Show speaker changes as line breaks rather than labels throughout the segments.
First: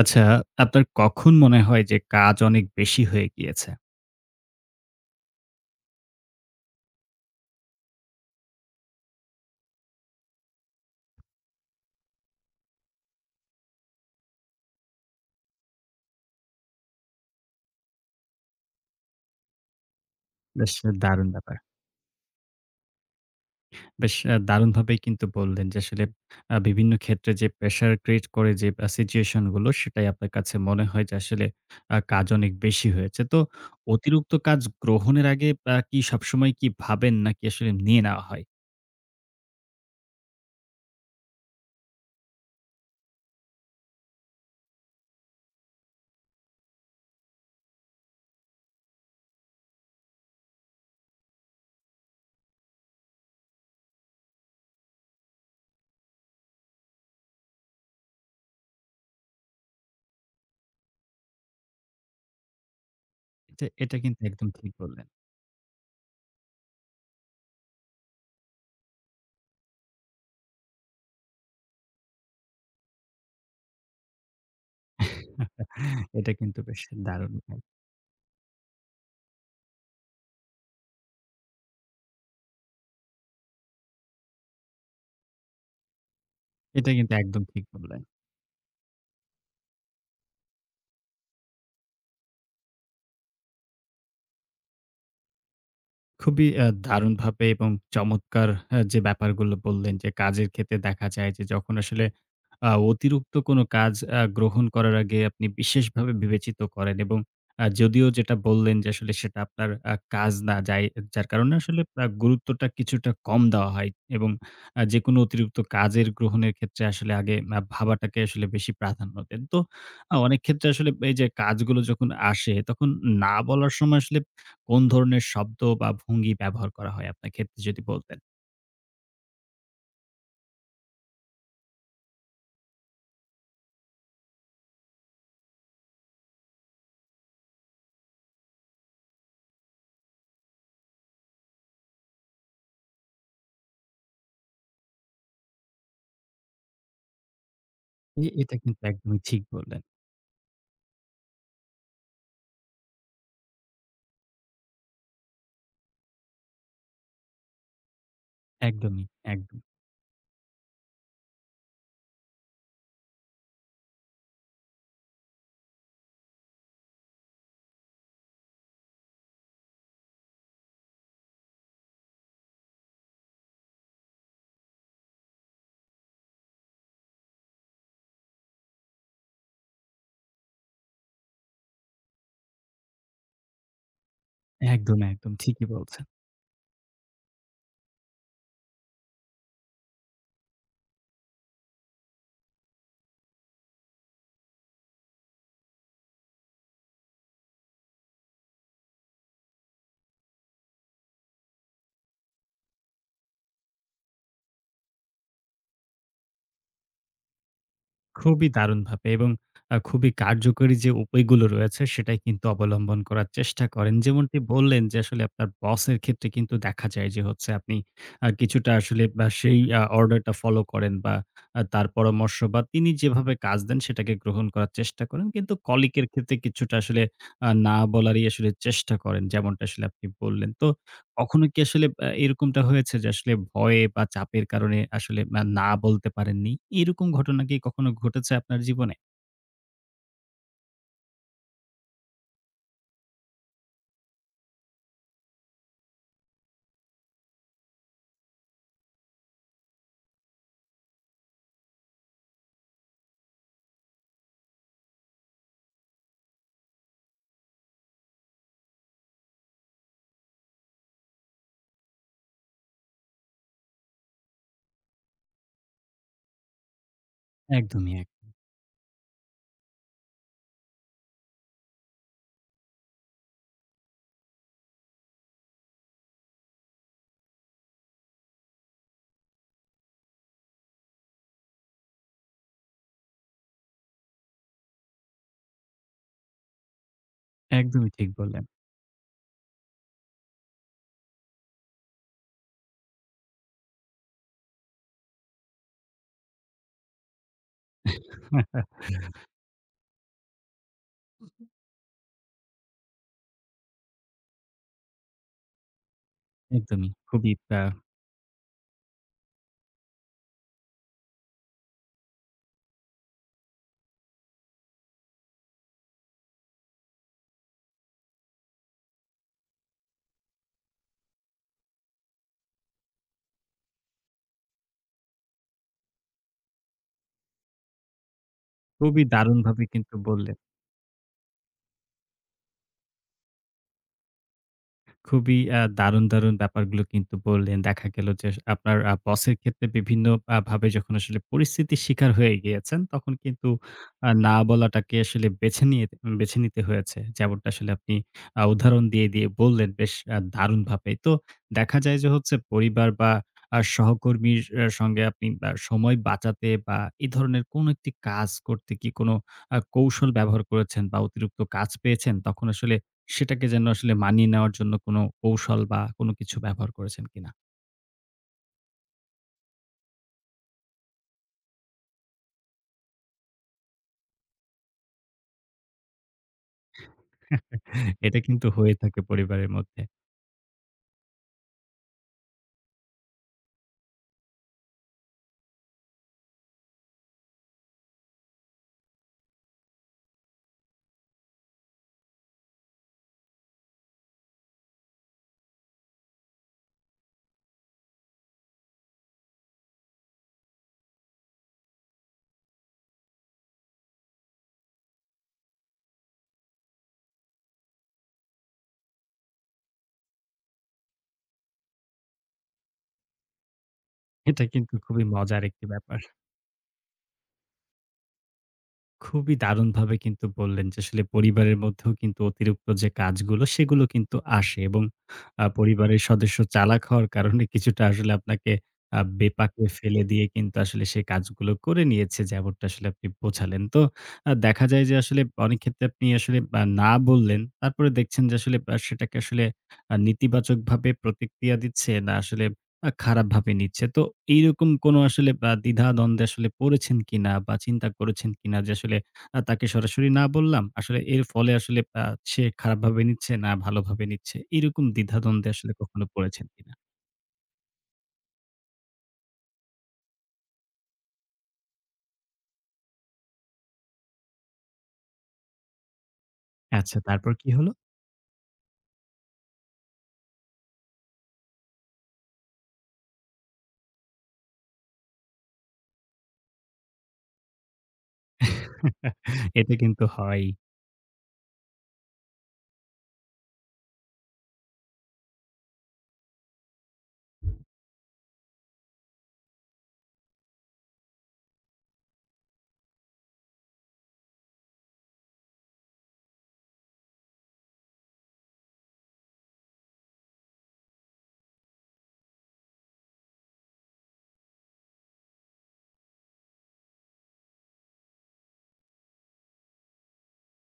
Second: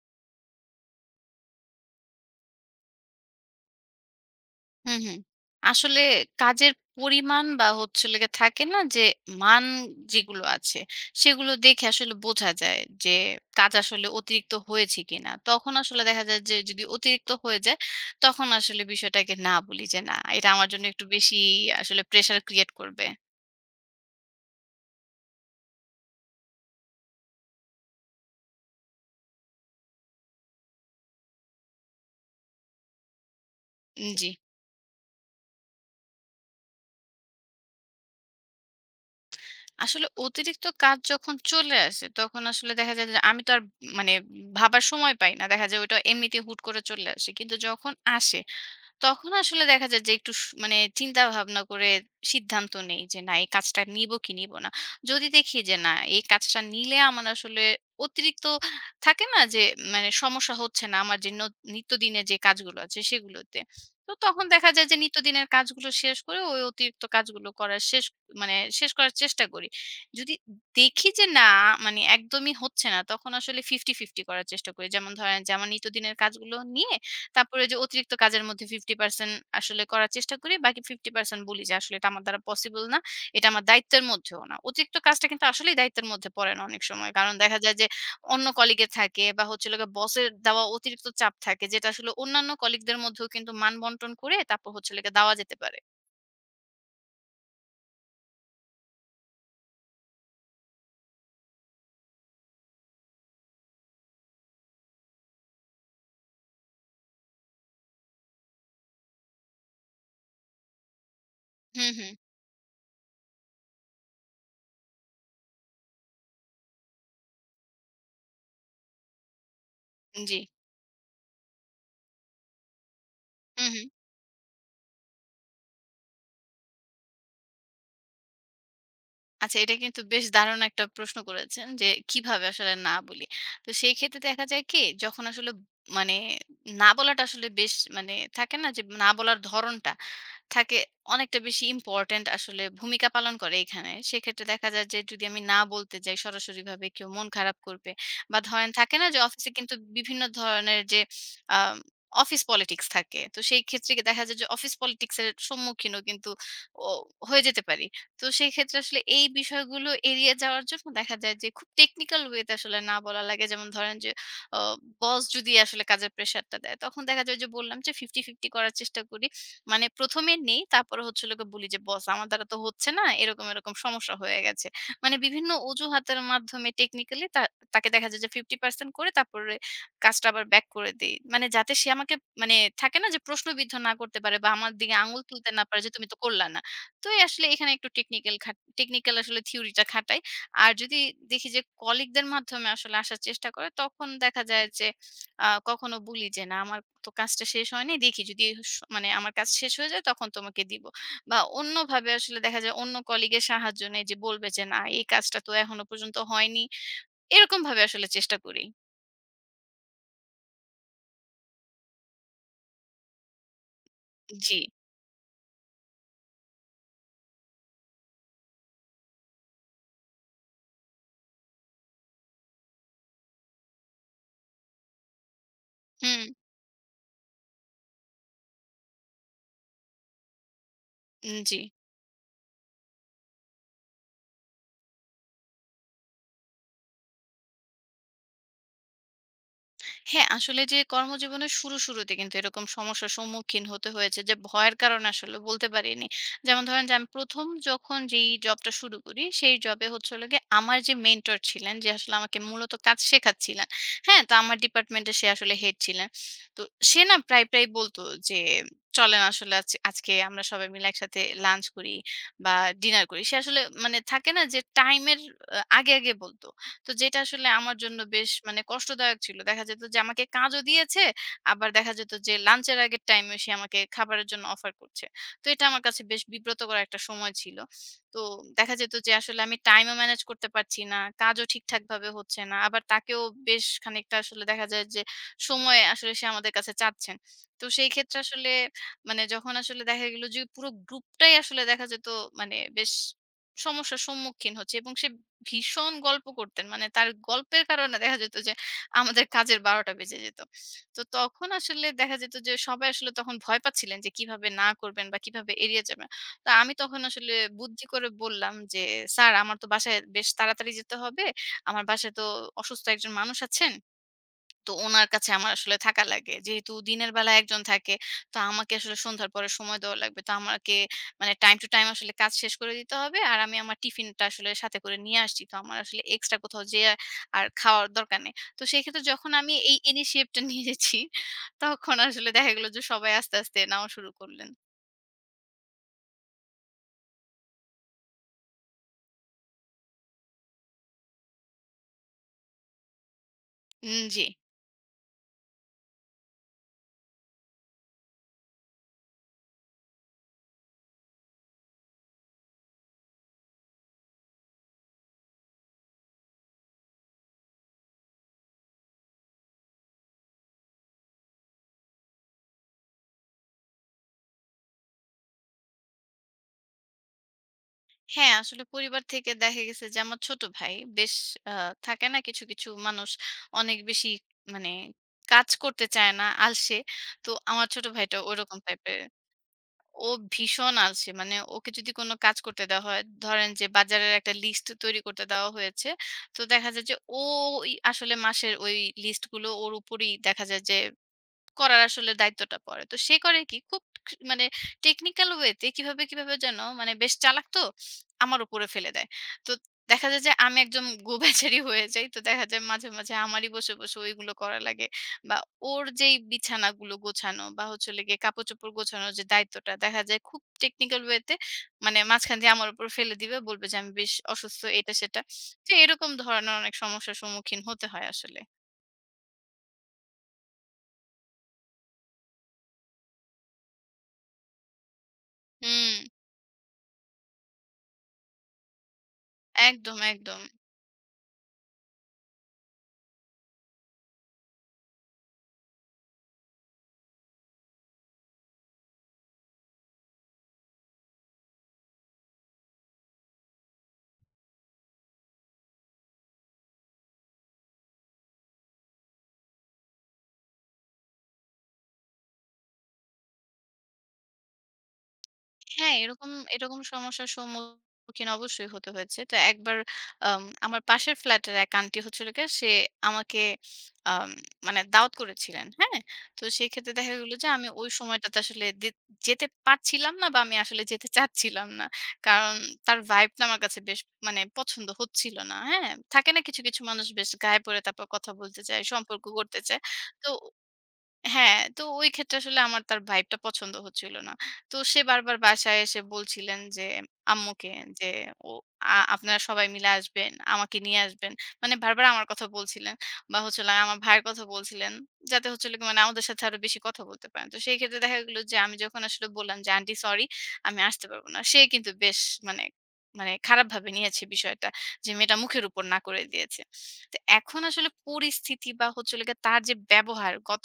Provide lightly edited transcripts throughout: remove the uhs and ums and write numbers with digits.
আচ্ছা, আপনার কখন মনে হয় যে কাজ অনেক বেশি হয়ে গিয়েছে?
হুম, হুম। আসলে কাজের পরিমাণ বা হচ্ছে হলো গিয়ে থাকে না যে মান যেগুলো আছে সেগুলো দেখে আসলে বোঝা যায় যে কাজ আসলে অতিরিক্ত হয়েছে কিনা। তখন আসলে দেখা যায় যে যদি অতিরিক্ত হয়ে যায় তখন আসলে বিষয়টাকে না বলি যে না এটা আমার
বেশ
জন্য একটু
দারুণ
বেশি
ব্যাপার।
আসলে প্রেশার ক্রিয়েট করবে।
বেশ দারুণভাবেই কিন্তু বললেন যে আসলে বিভিন্ন ক্ষেত্রে যে প্রেশার ক্রিয়েট করে, যে সিচুয়েশন গুলো সেটাই আপনার কাছে মনে হয় যে আসলে কাজ অনেক বেশি হয়েছে। তো
জি।
অতিরিক্ত কাজ গ্রহণের আগে কি সবসময় কি ভাবেন, নাকি আসলে নিয়ে নেওয়া হয়?
আসলে অতিরিক্ত কাজ যখন চলে আসে তখন আসলে দেখা যায় যে আমি তো আর মানে ভাবার সময় পাই না। দেখা যায় ওটা এমনিতে হুট করে চলে আসে। কিন্তু যখন আসে তখন আসলে দেখা যায় যে একটু মানে চিন্তা ভাবনা করে সিদ্ধান্ত নেই যে না এই কাজটা নিব কি নিব না। যদি দেখি যে না এই কাজটা নিলে আমার আসলে অতিরিক্ত থাকে না যে মানে সমস্যা হচ্ছে না আমার যে নিত্যদিনের যে কাজগুলো আছে সেগুলোতে।
এটা এটা
তো
কিন্তু
তখন
একদম
দেখা
ঠিক
যায় যে
বললেন।
নিত্যদিনের কাজগুলো শেষ করে ওই অতিরিক্ত কাজগুলো করার শেষ মানে শেষ করার চেষ্টা করি। যদি দেখি যে না মানে একদমই হচ্ছে না তখন আসলে 50-50 করার চেষ্টা করি। যেমন ধরেন যে আমার নিত্যদিনের
এটা
কাজগুলো
কিন্তু বেশ
নিয়ে
দারুণ ভাই।
তারপরে যে অতিরিক্ত কাজের মধ্যে 50% আসলে করার চেষ্টা করি। বাকি 50% বলি যে আসলে এটা আমার দ্বারা পসিবল না। এটা আমার দায়িত্বের মধ্যেও না। অতিরিক্ত কাজটা কিন্তু আসলেই দায়িত্বের মধ্যে পড়ে না অনেক
এটা
সময়।
কিন্তু
কারণ
একদম
দেখা
ঠিক
যায় যে
বললেন।
অন্য কলিগ এর থাকে বা হচ্ছে হলো গিয়ে বসের দেওয়া অতিরিক্ত চাপ থাকে যেটা আসলে অন্যান্য কলিগদের মধ্যেও কিন্তু মান বন্টন করে তারপর হচ্ছে হলো গিয়ে দেওয়া যেতে পারে।
খুবই দারুণভাবে এবং চমৎকার যে ব্যাপারগুলো বললেন যে, কাজের ক্ষেত্রে দেখা যায় যে, যখন আসলে অতিরিক্ত কোনো কাজ গ্রহণ করার আগে আপনি বিশেষভাবে বিবেচিত করেন, এবং যদিও যেটা বললেন যে আসলে সেটা আপনার কাজ না যাই, যার কারণে আসলে
হুম, হুম।
গুরুত্বটা কিছুটা কম দেওয়া হয়, এবং যেকোনো অতিরিক্ত কাজের গ্রহণের ক্ষেত্রে আসলে আগে ভাবাটাকে আসলে বেশি প্রাধান্য দেন। তো
জি।
অনেক ক্ষেত্রে আসলে এই যে কাজগুলো যখন আসে, তখন না
হু,
বলার
হু।
সময় আসলে কোন ধরনের শব্দ বা ভঙ্গি ব্যবহার করা হয় আপনার ক্ষেত্রে, যদি বলতেন?
আচ্ছা এটা কিন্তু বেশ দারুণ একটা প্রশ্ন করেছেন যে কিভাবে আসলে না বলি। তো সেই ক্ষেত্রে দেখা যায় কি যখন আসলে মানে না বলাটা আসলে বেশ মানে থাকে না যে না বলার ধরনটা থাকে অনেকটা বেশি ইম্পর্ট্যান্ট আসলে ভূমিকা পালন করে এখানে। সেক্ষেত্রে দেখা যায় যে যদি আমি না বলতে যাই সরাসরিভাবে কেউ মন খারাপ করবে
এ
বা
এটা
ধরেন
কিন্তু
থাকে না যে
একদমই ঠিক
অফিসে কিন্তু
বললেন।
বিভিন্ন ধরনের যে আম অফিস পলিটিক্স থাকে। তো সেই ক্ষেত্রে কি দেখা যায় যে অফিস পলিটিক্স এর সম্মুখীনও কিন্তু ও হয়ে যেতে পারি। তো সেক্ষেত্রে আসলে
একদমই,
এই
একদম,
বিষয়গুলো এড়িয়ে যাওয়ার জন্য দেখা যায় যে খুব টেকনিক্যাল ওয়েতে আসলে না বলা লাগে। যেমন ধরেন যে অ বস যদি আসলে কাজের প্রেশারটা দেয়, তখন দেখা যায় ওইযে বললাম যে 50-50 করার চেষ্টা করি। মানে ১ম এ নেই, তারপরে হচ্ছে হলো গিয়ে বলি যে, "বস আমার দ্বারা তো হচ্ছে না। এরকম, এরকম সমস্যা হয়ে গেছে।" মানে বিভিন্ন অজুহাতের মাধ্যমে টেকনিক্যালি তাকে দেখা যায় যে 50% করে তারপরে কাজটা আবার ব্যাক করে দেই। মানে যাতে সে আমাকে মানে থাকে না যে প্রশ্নবিদ্ধ না করতে পারে বা আমার দিকে
একদম,
আঙুল
একদম
তুলতে না
ঠিকই
পারে যে,
বলছেন।
"তুমি তো করলা না।" তো এই আসলে এখানে একটু টেকনিক্যাল টেকনিক্যাল আসলে থিওরিটা খাটাই। আর যদি দেখি যে কলিগদের মাধ্যমে আসলে আসার চেষ্টা করে, তখন দেখা যায় যে কখনো বলি যে, "না, আমার তো কাজটা শেষ হয়নি। দেখি যদি মানে আমার কাজ শেষ হয়ে যায় তখন তোমাকে দিব।" বা অন্যভাবে আসলে দেখা যায় অন্য কলিগের সাহায্য নেই যে বলবে যে, "না, এই কাজটা তো এখনো পর্যন্ত হয়নি।" এরকমভাবে আসলে চেষ্টা
খুবই
করি।
দারুণভাবে এবং খুবই কার্যকরী যে উপায়গুলো রয়েছে, সেটাই কিন্তু অবলম্বন করার চেষ্টা করেন। যেমনটি
জি।
বললেন যে আসলে আপনার বসের ক্ষেত্রে কিন্তু দেখা যায় যে হচ্ছে, আপনি কিছুটা আসলে বা সেই অর্ডারটা ফলো করেন, বা তার পরামর্শ বা তিনি যেভাবে কাজ দেন সেটাকে গ্রহণ করার চেষ্টা করেন। কিন্তু কলিগের
হুম,
ক্ষেত্রে কিছুটা আসলে না বলারই আসলে চেষ্টা করেন, যেমনটা আসলে আপনি বললেন। তো কখনো
জি।
কি আসলে এরকমটা হয়েছে যে, আসলে ভয়ে বা চাপের কারণে আসলে না বলতে পারেননি? এরকম ঘটনা কি কখনো ঘটেছে আপনার জীবনে?
হ্যাঁ, আসলে যে কর্মজীবনের শুরুতে কিন্তু এরকম সমস্যার সম্মুখীন হতে হয়েছে যে ভয়ের কারণে আসলে বলতে পারিনি। যেমন ধরেন যে আমি ১ম যখন যেই জবটা শুরু করি, সেই জবে হচ্ছে হলো গিয়ে আমার যে মেন্টর ছিলেন, যে আসলে আমাকে মূলত কাজ শেখাচ্ছিলেন, হ্যাঁ? তো আমার ডিপার্টমেন্টে সে আসলে হেড ছিলেন। তো সে না প্রায়, প্রায় বলতো যে, "চলেন আসলে আজকে আমরা সবাই মিলে একসাথে লাঞ্চ করি বা ডিনার করি।" সে আসলে মানে থাকে না যে টাইমের আগে, আগে বলত। তো যেটা আসলে আমার
একদমই
জন্য
এক
বেশ মানে কষ্টদায়ক ছিল। দেখা যেত যে আমাকে কাজও দিয়েছে, আবার দেখা যেত যে লাঞ্চের আগের টাইমে সে আমাকে খাবারের জন্য অফার করছে। তো এটা আমার কাছে বেশ বিব্রতকর একটা সময় ছিল। তো দেখা যেত যে আসলে আমি টাইমও ম্যানেজ করতে পারছি না, কাজও ঠিকঠাকভাবে হচ্ছে না। আবার তাকেও বেশ খানিকটা আসলে দেখা যায় যে সময় আসলে সে আমাদের কাছে চাচ্ছেন। তো সেই
একদমই ঠিক
ক্ষেত্রে
বললেন।
আসলে মানে যখন আসলে দেখা গেল যে পুরো গ্রুপটাই আসলে দেখা যেত মানে বেশ সমস্যার সম্মুখীন হচ্ছে এবং সে ভীষণ গল্প করতেন। মানে তার গল্পের কারণে দেখা যেত যে আমাদের কাজের ১২ টা বেজে যেত। তো তখন আসলে দেখা যেত যে সবাই আসলে তখন ভয় পাচ্ছিলেন যে কিভাবে না করবেন বা কিভাবে এড়িয়ে যাবেন। তো আমি
একদমই।
তখন আসলে
আ
বুদ্ধি করে বললাম যে, "স্যার আমার তো বাসায় বেশ তাড়াতাড়ি যেতে হবে। আমার বাসায় তো অসুস্থ একজন মানুষ আছেন।" তো উনার কাছে আমার আসলে থাকা লাগে। যেহেতু দিনের বেলায় একজন থাকে, তো আমাকে আসলে সন্ধ্যার পরে সময় দেওয়া লাগবে। তো আমাকে মানে টাইম টু টাইম আসলে কাজ শেষ করে দিতে হবে। আর আমি আমার টিফিনটা আসলে সাথে করে নিয়ে আসছি। তো আমার আসলে এক্সট্রা কোথাও যেয়ে আর খাওয়ার দরকার নেই। তো সেক্ষেত্রে
খুবই
যখন আমি
দারুণভাবে
এই
কিন্তু বললেন।
ইনিশিয়েটিভটা নিয়েছি, তখন আসলে দেখা গেল যে সবাই আস্তে, আস্তে নেওয়া শুরু করলেন।
খুবই দারুণ, দারুণ ব্যাপারগুলো কিন্তু বললেন। দেখা গেল যে আপনার বসের ক্ষেত্রে বিভিন্ন ভাবে যখন আসলে পরিস্থিতির শিকার হয়ে গিয়েছেন, তখন কিন্তু
জি।
না বলাটাকে আসলে বেছে নিতে হয়েছে, যেমনটা আসলে আপনি উদাহরণ দিয়ে বললেন বেশ দারুণভাবে। তো দেখা যায় যে হচ্ছে, পরিবার বা সহকর্মীর সঙ্গে আপনি সময় বাঁচাতে বা এ ধরনের কোনো একটি কাজ করতে কি কোনো কৌশল ব্যবহার করেছেন, বা অতিরিক্ত কাজ পেয়েছেন? তখন আসলে সেটাকে যেন আসলে মানিয়ে নেওয়ার জন্য কোনো কৌশল বা কোনো কিছু ব্যবহার করেছেন কিনা?
হ্যাঁ, আসলে পরিবার থেকে দেখা গেছে যে আমার ছোট ভাই বেশ আ থাকে না কিছু, কিছু মানুষ অনেক বেশি মানে কাজ করতে চায় না, আলসে। তো আমার ছোট ভাইটা
এটা কিন্তু
ওরকম
হয়ে
টাইপের।
থাকে পরিবারের মধ্যে।
ও ভীষণ আলসে। মানে ওকে যদি কোনো কাজ করতে দেওয়া হয়, ধরেন যে বাজারের একটা লিস্ট তৈরি করতে দেওয়া হয়েছে। তো দেখা যায় যে ও ওই আসলে মাসের ওই লিস্টগুলো ওর উপরেই দেখা যায় যে করার আসলে দায়িত্বটা পড়ে। তো সে করে কি খুব মানে টেকনিক্যাল ওয়েতে কিভাবে, কিভাবে যেন মানে বেশ চালাক তো আমার উপরে ফেলে দেয়। তো দেখা যায় যে আমি একদম গোবেচারি হয়ে যাই। তো দেখা যায় মাঝে, মাঝে আমারই বসে, বসে ওইগুলো করা লাগে বা ওর যেই বিছানাগুলো গোছানো বা হচ্ছে হলো গিয়ে কাপড়-চোপড় গোছানোর যে দায়িত্বটা দেখা যায় খুব টেকনিক্যাল ওয়েতে মানে মাঝখান দিয়ে আমার উপর ফেলে দিবে। বলবে যে আমি বেশ
এটা
অসুস্থ
কিন্তু
এটা
খুবই
সেটা।
মজার একটি
তো
ব্যাপার।
এরকম ধরনের অনেক সমস্যার সম্মুখীন হতে হয় আসলে।
খুবই দারুণভাবে কিন্তু বললেন যে আসলে পরিবারের মধ্যেও কিন্তু অতিরিক্ত যে কাজগুলো সেগুলো কিন্তু আসে, এবং
হুম,
পরিবারের সদস্য চালাক হওয়ার কারণে কিছুটা আসলে আপনাকে বেপাকে
একদম,
ফেলে দিয়ে
একদম।
কিন্তু আসলে সেই কাজগুলো করে নিয়েছে, যেমনটা আসলে আপনি বোঝালেন। তো দেখা যায় যে আসলে অনেক ক্ষেত্রে আপনি আসলে না বললেন। তারপরে দেখছেন যে আসলে সেটাকে আসলে নেতিবাচকভাবে প্রতিক্রিয়া দিচ্ছে না, আসলে খারাপ ভাবে নিচ্ছে। তো এইরকম কোনো আসলে বা দ্বিধা-দ্বন্দ্বে আসলে পড়েছেন কিনা, বা চিন্তা করেছেন কিনা যে আসলে তাকে সরাসরি না বললাম। আসলে এর ফলে আসলে সে খারাপভাবে নিচ্ছে না ভালোভাবে নিচ্ছে। এরকম দ্বিধা-দ্বন্দ্বে আসলে
হ্যাঁ,
কখনো
এরকম
পড়েছেন কিনা?
এরকম সমস্যার সম্মুখীন অবশ্যই হতে হয়েছে। তো একবার আমার পাশের ফ্ল্যাটের এক আন্টি হচ্ছিল গিয়ে সে আমাকে আম মানে দাওয়াত করেছিলেন। হ্যাঁ? তো সেক্ষেত্রে
আচ্ছা,
দেখা গেল
তারপর
যে
কি
আমি
হলো?
ওই সময়টাতে আসলে যেতে পারছিলাম না বা আমি আসলে যেতে চাচ্ছিলাম না। কারণ তার ভাইব টা আমার কাছে বেশ মানে পছন্দ হচ্ছিল না। হ্যাঁ? থাকে না কিছু, কিছু মানুষ বেশ গায়ে পড়ে তারপর কথা বলতে চায়, সম্পর্ক গড়তে
এটা
চায়।
কিন্তু
তো
হয়।
হ্যাঁ, তো ওই ক্ষেত্রে আসলে আমার তার ভাইবটা পছন্দ হচ্ছিল না। তো সে বারবার বাসায় এসে বলছিলেন যে আম্মুকে যে, "ও আপনারা সবাই মিলে আসবেন, আমাকে নিয়ে আসবেন।" মানে বারবার আমার কথা বলছিলেন বা হচ্ছে হলো আমার ভাইয়ের কথা বলছিলেন। যাতে হচ্ছে হলো মানে আমাদের সাথে আরো বেশি কথা বলতে পারেন। তো সেই ক্ষেত্রে দেখা গেল যে আমি যখন আসলে বললাম যে, "আন্টি সরি, আমি আসতে পারব না।" সে কিন্তু বেশ মানে মানে খারাপভাবে নিয়েছে বিষয়টা। যে মেয়েটা মুখের উপর না করে দিয়েছে। তো এখন আসলে পরিস্থিতি বা হচ্ছে হলো গিয়ে তার যে ব্যবহার গত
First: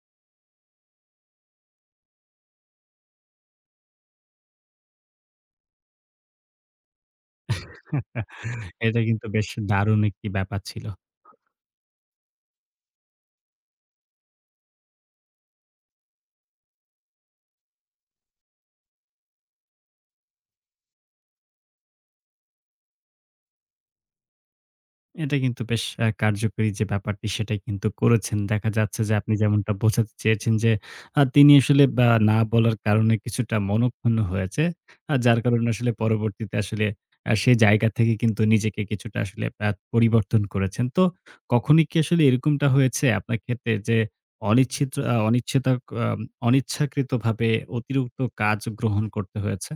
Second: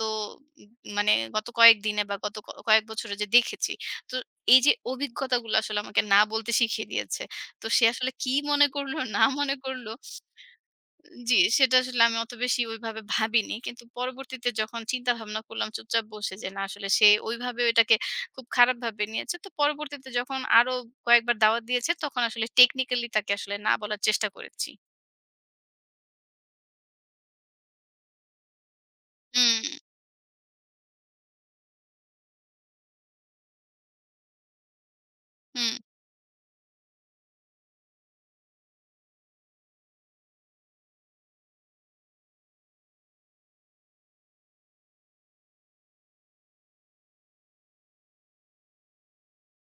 মানে গত কয়েকদিনে বা গত কয়েক বছরে যে দেখেছি। তো এই যে অভিজ্ঞতাগুলো আসলে আমাকে না বলতে শিখিয়ে দিয়েছে। তো সে আসলে কি মনে করলো
এটা
না
কিন্তু বেশ
মনে করলো
দারুণ একটি ব্যাপার ছিল।
জি, সেটা আসলে আমি অত বেশি ওইভাবে ভাবিনি। কিন্তু পরবর্তীতে যখন চিন্তা ভাবনা করলাম চুপচাপ বসে যে না আসলে সে ওইভাবে এটাকে খুব খারাপভাবে নিয়েছে। তো পরবর্তীতে যখন আরো কয়েকবার দাওয়াত দিয়েছে তখন আসলে টেকনিক্যালি তাকে আসলে না বলার চেষ্টা করেছি।
এটা কিন্তু বেশ কার্যকরী যে ব্যাপারটি, সেটাই কিন্তু করেছেন। দেখা যাচ্ছে যে আপনি
হুম,
যেমনটা বোঝাতে চেয়েছেন যে, তিনি আসলে বা না বলার কারণে কিছুটা মনঃক্ষুণ্ণ হয়েছে। যার কারণে
হুম।
আসলে পরবর্তীতে আসলে সে জায়গা থেকে কিন্তু নিজেকে কিছুটা আসলে পরিবর্তন করেছেন। তো কখনই কি আসলে এরকমটা হয়েছে আপনার ক্ষেত্রে যে, অনিচ্ছিত আ অনিচ্ছেতা আম অনিচ্ছাকৃতভাবে অতিরিক্ত কাজ গ্রহণ করতে হয়েছে?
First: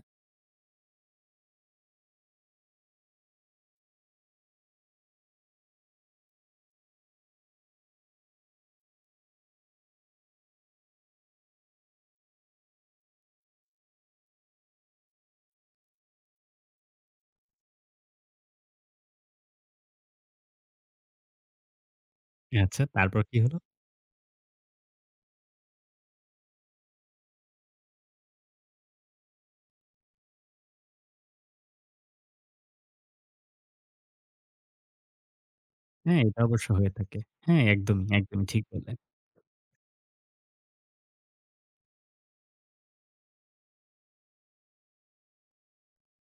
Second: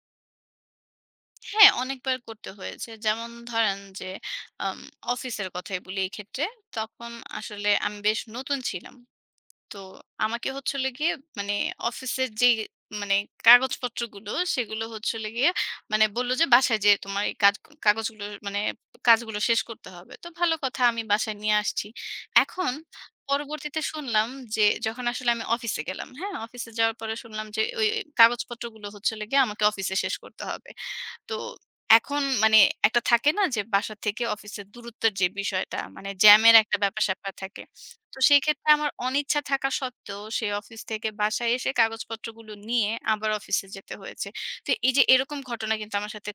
হ্যাঁ, অনেকবার করতে হয়েছে। যেমন ধরেন যে আম অফিসের কথাই বলি এই ক্ষেত্রে। তখন আসলে আমি বেশ নতুন ছিলাম। তো আমাকে হচ্ছে হলো গিয়ে মানে অফিসের যেই মানে কাগজপত্রগুলো সেগুলো হচ্ছে হলো গিয়ে মানে বলল যে বাসায় যেয়ে তোমার এই কাজ কাগজগুলো মানে কাজগুলো শেষ করতে হবে। তো ভালো কথা আমি বাসায় নিয়ে আসছি। এখন
আচ্ছা, তারপর কি হলো?
পরবর্তীতে শুনলাম যে যখন আসলে আমি অফিসে গেলাম, হ্যাঁ? অফিসে যাওয়ার পরে শুনলাম যে ওই কাগজপত্রগুলো হচ্ছে হলো গিয়ে আমাকে অফিসে শেষ করতে হবে। তো এখন মানে একটা থাকে না যে বাসা থেকে অফিসের দূরত্বের যে বিষয়টা মানে
হ্যাঁ, এটা
জ্যামের
অবশ্য
একটা
হয়ে থাকে।
ব্যাপার-স্যাপার থাকে।
হ্যাঁ, একদমই,
তো সেই
একদমই ঠিক
ক্ষেত্রে আমার
বললেন।
অনিচ্ছা থাকা সত্ত্বেও সেই অফিস থেকে বাসায় এসে কাগজপত্রগুলো নিয়ে আবার অফিসে যেতে হয়েছে। তো এই যে এরকম ঘটনা কিন্তু আমার সাথে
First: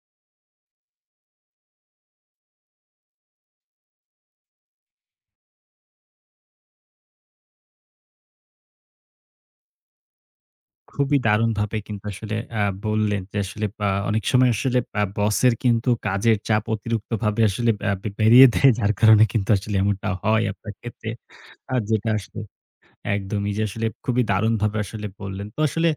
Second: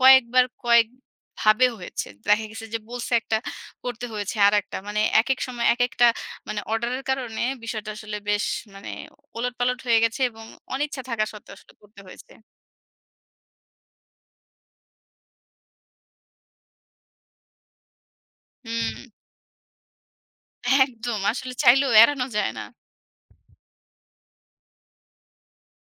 কয়েকবার কয়েকভাবে হয়েছে। দেখা গেছে যে বলছে একটা করতে হয়েছে আরেকটা। মানে একেক সময় একেকটা মানে অর্ডারের কারণে বিষয়টা আসলে বেশ মানে ওলটপালট হয়ে গেছে এবং অনিচ্ছা
খুবই
থাকা সত্ত্বেও আসলে
দারুণভাবে
করতে
কিন্তু
হয়েছে।
আসলে বললেন যে আসলে অনেক সময় আসলে বসের কিন্তু কাজের চাপ অতিরিক্তভাবে আসলে বেরিয়ে দেয়,
হুম।
যার কারণে কিন্তু আসলে এমনটা হয় আপনার ক্ষেত্রে।
একদম। আসলে চাইলেও
যেটা
এড়ানো
আসলে
যায় না।
একদমই, যে আসলে খুবই দারুণভাবে আসলে বললেন। তো আসলে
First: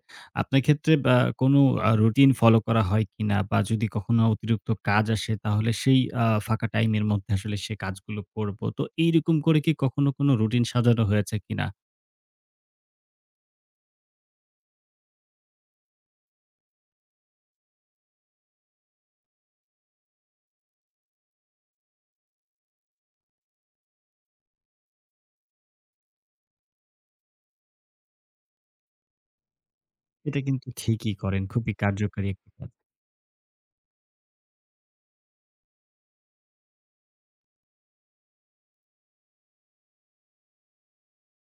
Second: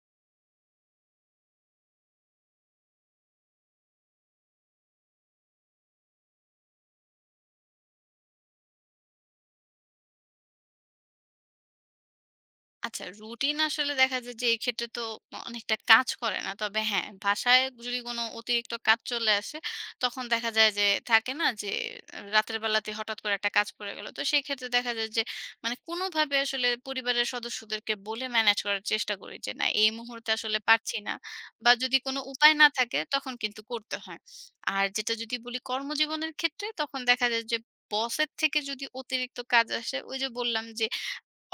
আপনার ক্ষেত্রে বা কোনো রুটিন ফলো করা হয় কিনা, বা যদি কখনো অতিরিক্ত কাজ আসে তাহলে সেই ফাঁকা টাইমের মধ্যে আসলে সে কাজগুলো করব। তো এইরকম করে কি কখনো কোনো রুটিন সাজানো হয়েছে কিনা?
আচ্ছা রুটিন আসলে দেখা যায় যে এই ক্ষেত্রে তো অনেকটা কাজ করে না। তবে হ্যাঁ, বাসায় যদি কোনো অতিরিক্ত কাজ চলে আসে, তখন দেখা যায় যে থাকে না যে রাতের বেলাতে হঠাৎ করে একটা কাজ পড়ে গেল। তো সেই ক্ষেত্রে দেখা যায় যে মানে কোনোভাবে আসলে পরিবারের সদস্যদেরকে বলে ম্যানেজ করার চেষ্টা করি যে না এই মুহূর্তে
এটা
আসলে
কিন্তু
পারছি না।
ঠিকই করেন।
বা
খুবই
যদি কোনো
কার্যকারী
উপায়
একটা।
না থাকে তখন কিন্তু করতে হয়। আর যেটা যদি বলি কর্মজীবনের ক্ষেত্রে তখন দেখা যায় যে বসের থেকে যদি অতিরিক্ত কাজ আসে ওই যে বললাম যে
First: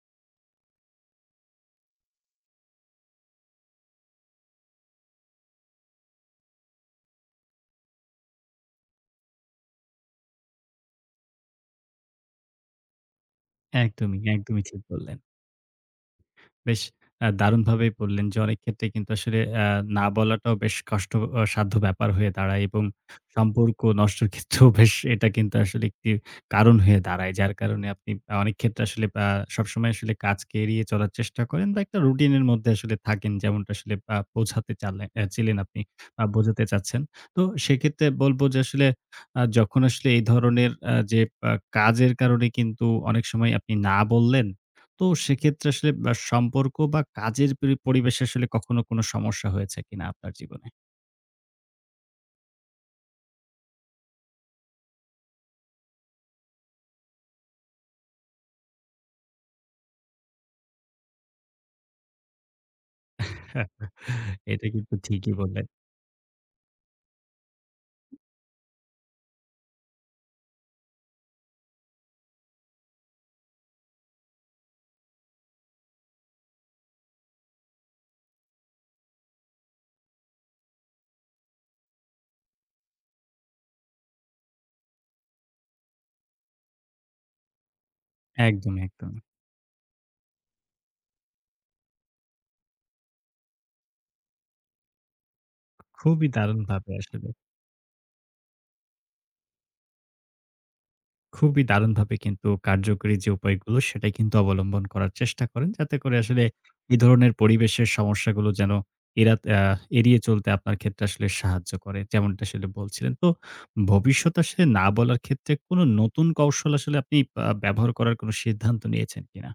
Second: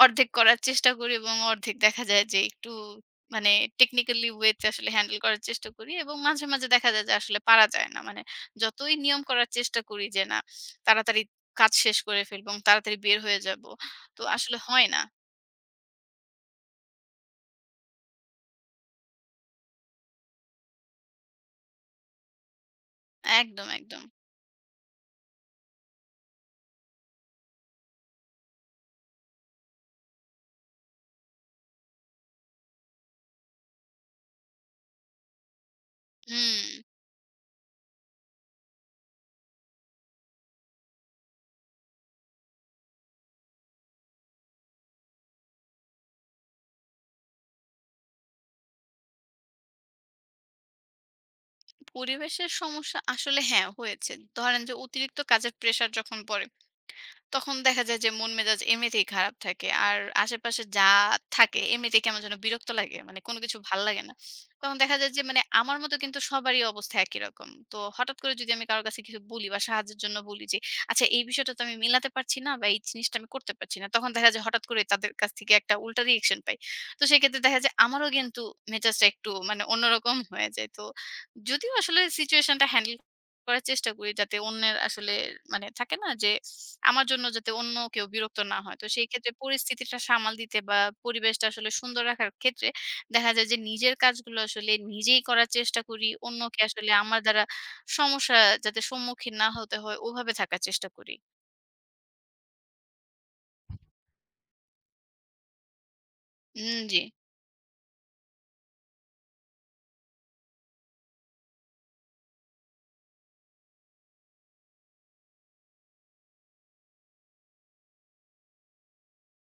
অর্ধেক করার চেষ্টা করি এবং অর্ধেক দেখা যায় যে একটু মানে টেকনিক্যালি ওয়েতে আসলে হ্যান্ডেল করার চেষ্টা করি এবং মাঝে, মাঝে দেখা যায় যে আসলে পারা যায় না। মানে যতই নিয়ম করার চেষ্টা করি যে না তাড়াতাড়ি কাজ শেষ করে ফেলবো এবং তাড়াতাড়ি বের হয়ে যাবো।
একদমই,
তো আসলে
একদমই ঠিক
হয় না।
বললেন। বেশ দারুণভাবেই বললেন যে, অনেক ক্ষেত্রে কিন্তু আসলে না বলাটাও বেশ কষ্ট সাধ্য ব্যাপার হয়ে দাঁড়ায়, এবং
একদম,
সম্পর্ক
একদম।
নষ্টের ক্ষেত্রেও বেশ এটা কিন্তু আসলে একটি কারণ হয়ে দাঁড়ায়। যার কারণে আপনি অনেক ক্ষেত্রে আসলে সবসময় আসলে কাজকে এড়িয়ে চলার চেষ্টা করেন, বা একটা রুটিন এর মধ্যে আসলে থাকেন, যেমনটা আসলে বোঝাতে চালে ছিলেন আপনি, বা বোঝাতে
হুম,
চাচ্ছেন। তো সেক্ষেত্রে বলব যে, আসলে যখন আসলে এই ধরনের যে, আ কাজের কারণে কিন্তু অনেক সময় আপনি না বললেন, তো সেক্ষেত্রে আসলে বা সম্পর্ক বা কাজের পরিবেশে আসলে কখনো কোনো সমস্যা হয়েছে কিনা আপনার জীবনে?
পরিবেশের সমস্যা আসলে হ্যাঁ হয়েছে। ধরেন যে অতিরিক্ত কাজের প্রেশার যখন পড়ে তখন দেখা যায় যে মন মেজাজ এমনিতেই খারাপ থাকে। আর আশেপাশে যা থাকে এমনিতেই কেমন যেন বিরক্ত লাগে। মানে কোনো কিছু ভাল লাগে না।
এটা
তখন
কিন্তু
দেখা যায় যে
ঠিকই
মানে
বললেন।
আমার মতো কিন্তু সবারই অবস্থা একই রকম। তো হঠাৎ করে যদি আমি কারো কাছে কিছু বলি বা সাহায্যের জন্য বলি যে, "আচ্ছা এই বিষয়টা তো আমি মেলাতে পারছি না বা এই জিনিসটা আমি করতে পারছি না।" তখন দেখা যায় হঠাৎ করে তাদের কাছ থেকে একটা উল্টা রিঅ্যাকশন পাই। তো সেক্ষেত্রে দেখা যায় আমারও কিন্তু মেজাজটা একটু মানে অন্যরকম হয়ে যায়। তো যদিও আসলে সিচুয়েশনটা হ্যান্ডেল করার চেষ্টা করি যাতে অন্যের আসলে মানে থাকে না যে আমার জন্য যাতে অন্য কেউ বিরক্ত না
একদম,
হয়। তো সেই
একদম।
ক্ষেত্রে পরিস্থিতিটা সামাল দিতে বা পরিবেশটা আসলে সুন্দর রাখার ক্ষেত্রে দেখা যায় যে নিজের কাজগুলো আসলে নিজেই করার চেষ্টা করি।
খুবই
অন্যকে আসলে
দারুণভাবে
আমার
আসলে,
দ্বারা সমস্যা যাতে সম্মুখীন না হতে হয় ওভাবে থাকার চেষ্টা করি।
খুবই দারুণভাবে কিন্তু কার্যকরী যে উপায়গুলো সেটাই কিন্তু অবলম্বন করার চেষ্টা করেন, যাতে করে আসলে এই
জি।
ধরনের পরিবেশের সমস্যাগুলো যেন এরা এড়িয়ে চলতে আপনার ক্ষেত্রে আসলে সাহায্য করে, যেমনটা আসলে বলছিলেন। তো ভবিষ্যতে আসলে না বলার ক্ষেত্রে কোনো নতুন কৌশল আসলে আপনি ব্যবহার করার কোনো সিদ্ধান্ত নিয়েছেন কিনা?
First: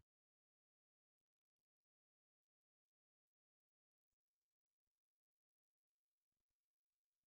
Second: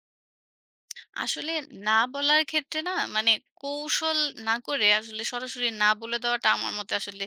আসলে না বলার ক্ষেত্রে না মানে কৌশল না করে আসলে সরাসরি না বলে দেওয়াটা আমার মতে আসলে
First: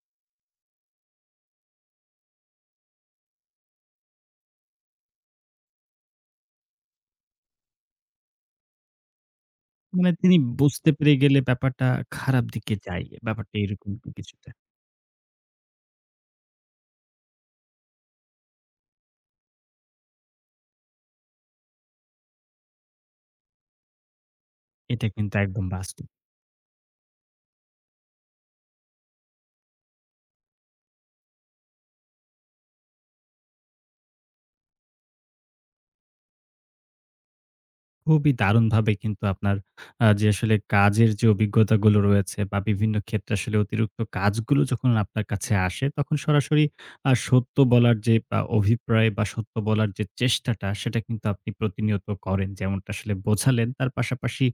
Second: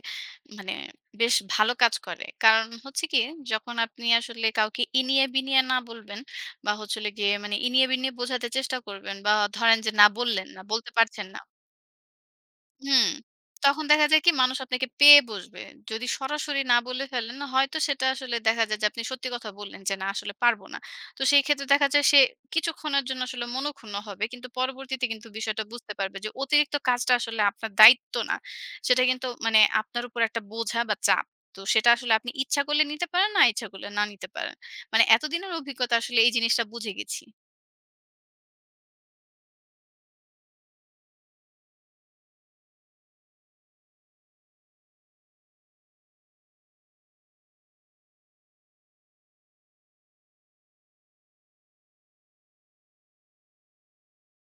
মানে বেশ ভালো কাজ করে কারণ হচ্ছে কি যখন আপনি আসলে কাউকে ইনিয়ে বিনিয়ে না বলবেন বা হচ্ছে হলো গিয়ে মানে ইনিয়ে বিনিয়ে বোঝাতে চেষ্টা করবেন বা ধরেন যে না
মানে তিনি
বললেন না
বুঝতে
বলতে
পেরে
পারছেন
গেলে
না
ব্যাপারটা খারাপ দিকে
হুম।
যায়। ব্যাপারটা
তখন
এরকম
দেখা যায় কি
কিছুটা।
মানুষ আপনাকে পেয়ে বসবে। যদি সরাসরি না বলে ফেলেন না, হয়তো সেটা আসলে দেখা যায় যে আপনি সত্যি কথা বললেন যে, "না আসলে পারব না।" তো সেই ক্ষেত্রে দেখা যায় সে কিছুক্ষণের জন্য আসলে মনঃক্ষুণ্ণ হবে। কিন্তু পরবর্তীতে
এটা
কিন্তু
কিন্তু
বিষয়টা
একদম
বুঝতে
বাস্তব।
পারবে যে অতিরিক্ত কাজটা আসলে আপনার দায়িত্ব না। সেটা কিন্তু মানে আপনার উপর একটা বোঝা বা চাপ। তো সেটা আসলে আপনি ইচ্ছা করলে নিতে পারেন, না ইচ্ছা করলে না নিতে পারেন। মানে এতদিনের অভিজ্ঞতা আসলে এই জিনিসটা বুঝে গেছি।
খুবই দারুণভাবে কিন্তু আপনার যে আসলে কাজের যে অভিজ্ঞতাগুলো রয়েছে, বা বিভিন্ন ক্ষেত্রে আসলে অতিরিক্ত কাজগুলো যখন আপনার কাছে আসে, তখন সরাসরি সত্য বলার যে অভিপ্রায় বা সত্য বলার যে চেষ্টাটা, সেটা কিন্তু আপনি প্রতিনিয়ত করেন, যেমনটা আসলে বোঝালেন। তার পাশাপাশি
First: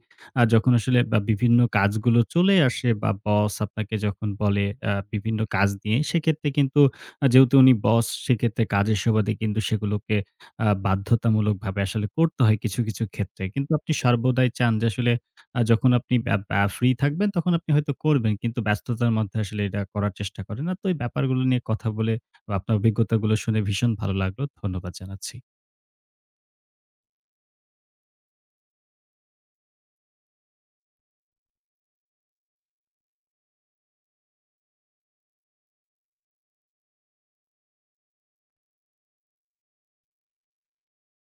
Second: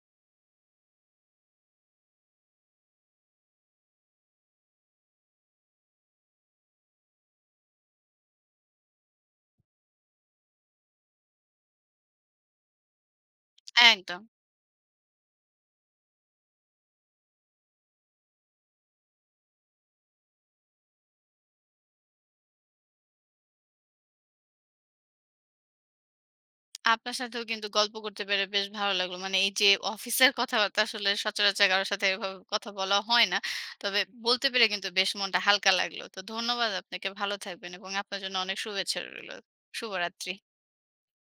যখন আসলে বা বিভিন্ন কাজগুলো চলে আসে, বা বস আপনাকে যখন বলে বিভিন্ন কাজ নিয়ে, সেক্ষেত্রে কিন্তু যেহেতু উনি বস, সেক্ষেত্রে কাজের সুবাদে কিন্তু সেগুলোকে বাধ্যতামূলকভাবে আসলে করতে হয় কিছু, কিছু ক্ষেত্রে। কিন্তু আপনি
একদম।
সর্বদাই চান যে, আসলে যখন আপনি ব্যা ব্যা ফ্রি থাকবেন তখন আপনি হয়তো করবেন। কিন্তু ব্যস্ততার মধ্যে আসলে এটা করার চেষ্টা করেন না। তো এই ব্যাপারগুলো নিয়ে কথা বলে বা আপনার অভিজ্ঞতাগুলো শুনে ভীষণ ভালো লাগলো। ধন্যবাদ জানাচ্ছি।
আপনার সাথেও কিন্তু গল্প করতে পেরে বেশ ভালো লাগলো। মানে এই যে অফিসের কথাবার্তা আসলে সচরাচর কারো সাথে এভাবে কথা বলা হয় না। তবে বলতে পেরে কিন্তু বেশ মনটা হালকা লাগলো। তো ধন্যবাদ আপনাকে। ভালো থাকবেন এবং আপনার জন্য অনেক শুভেচ্ছা রইলো। শুভরাত্রি।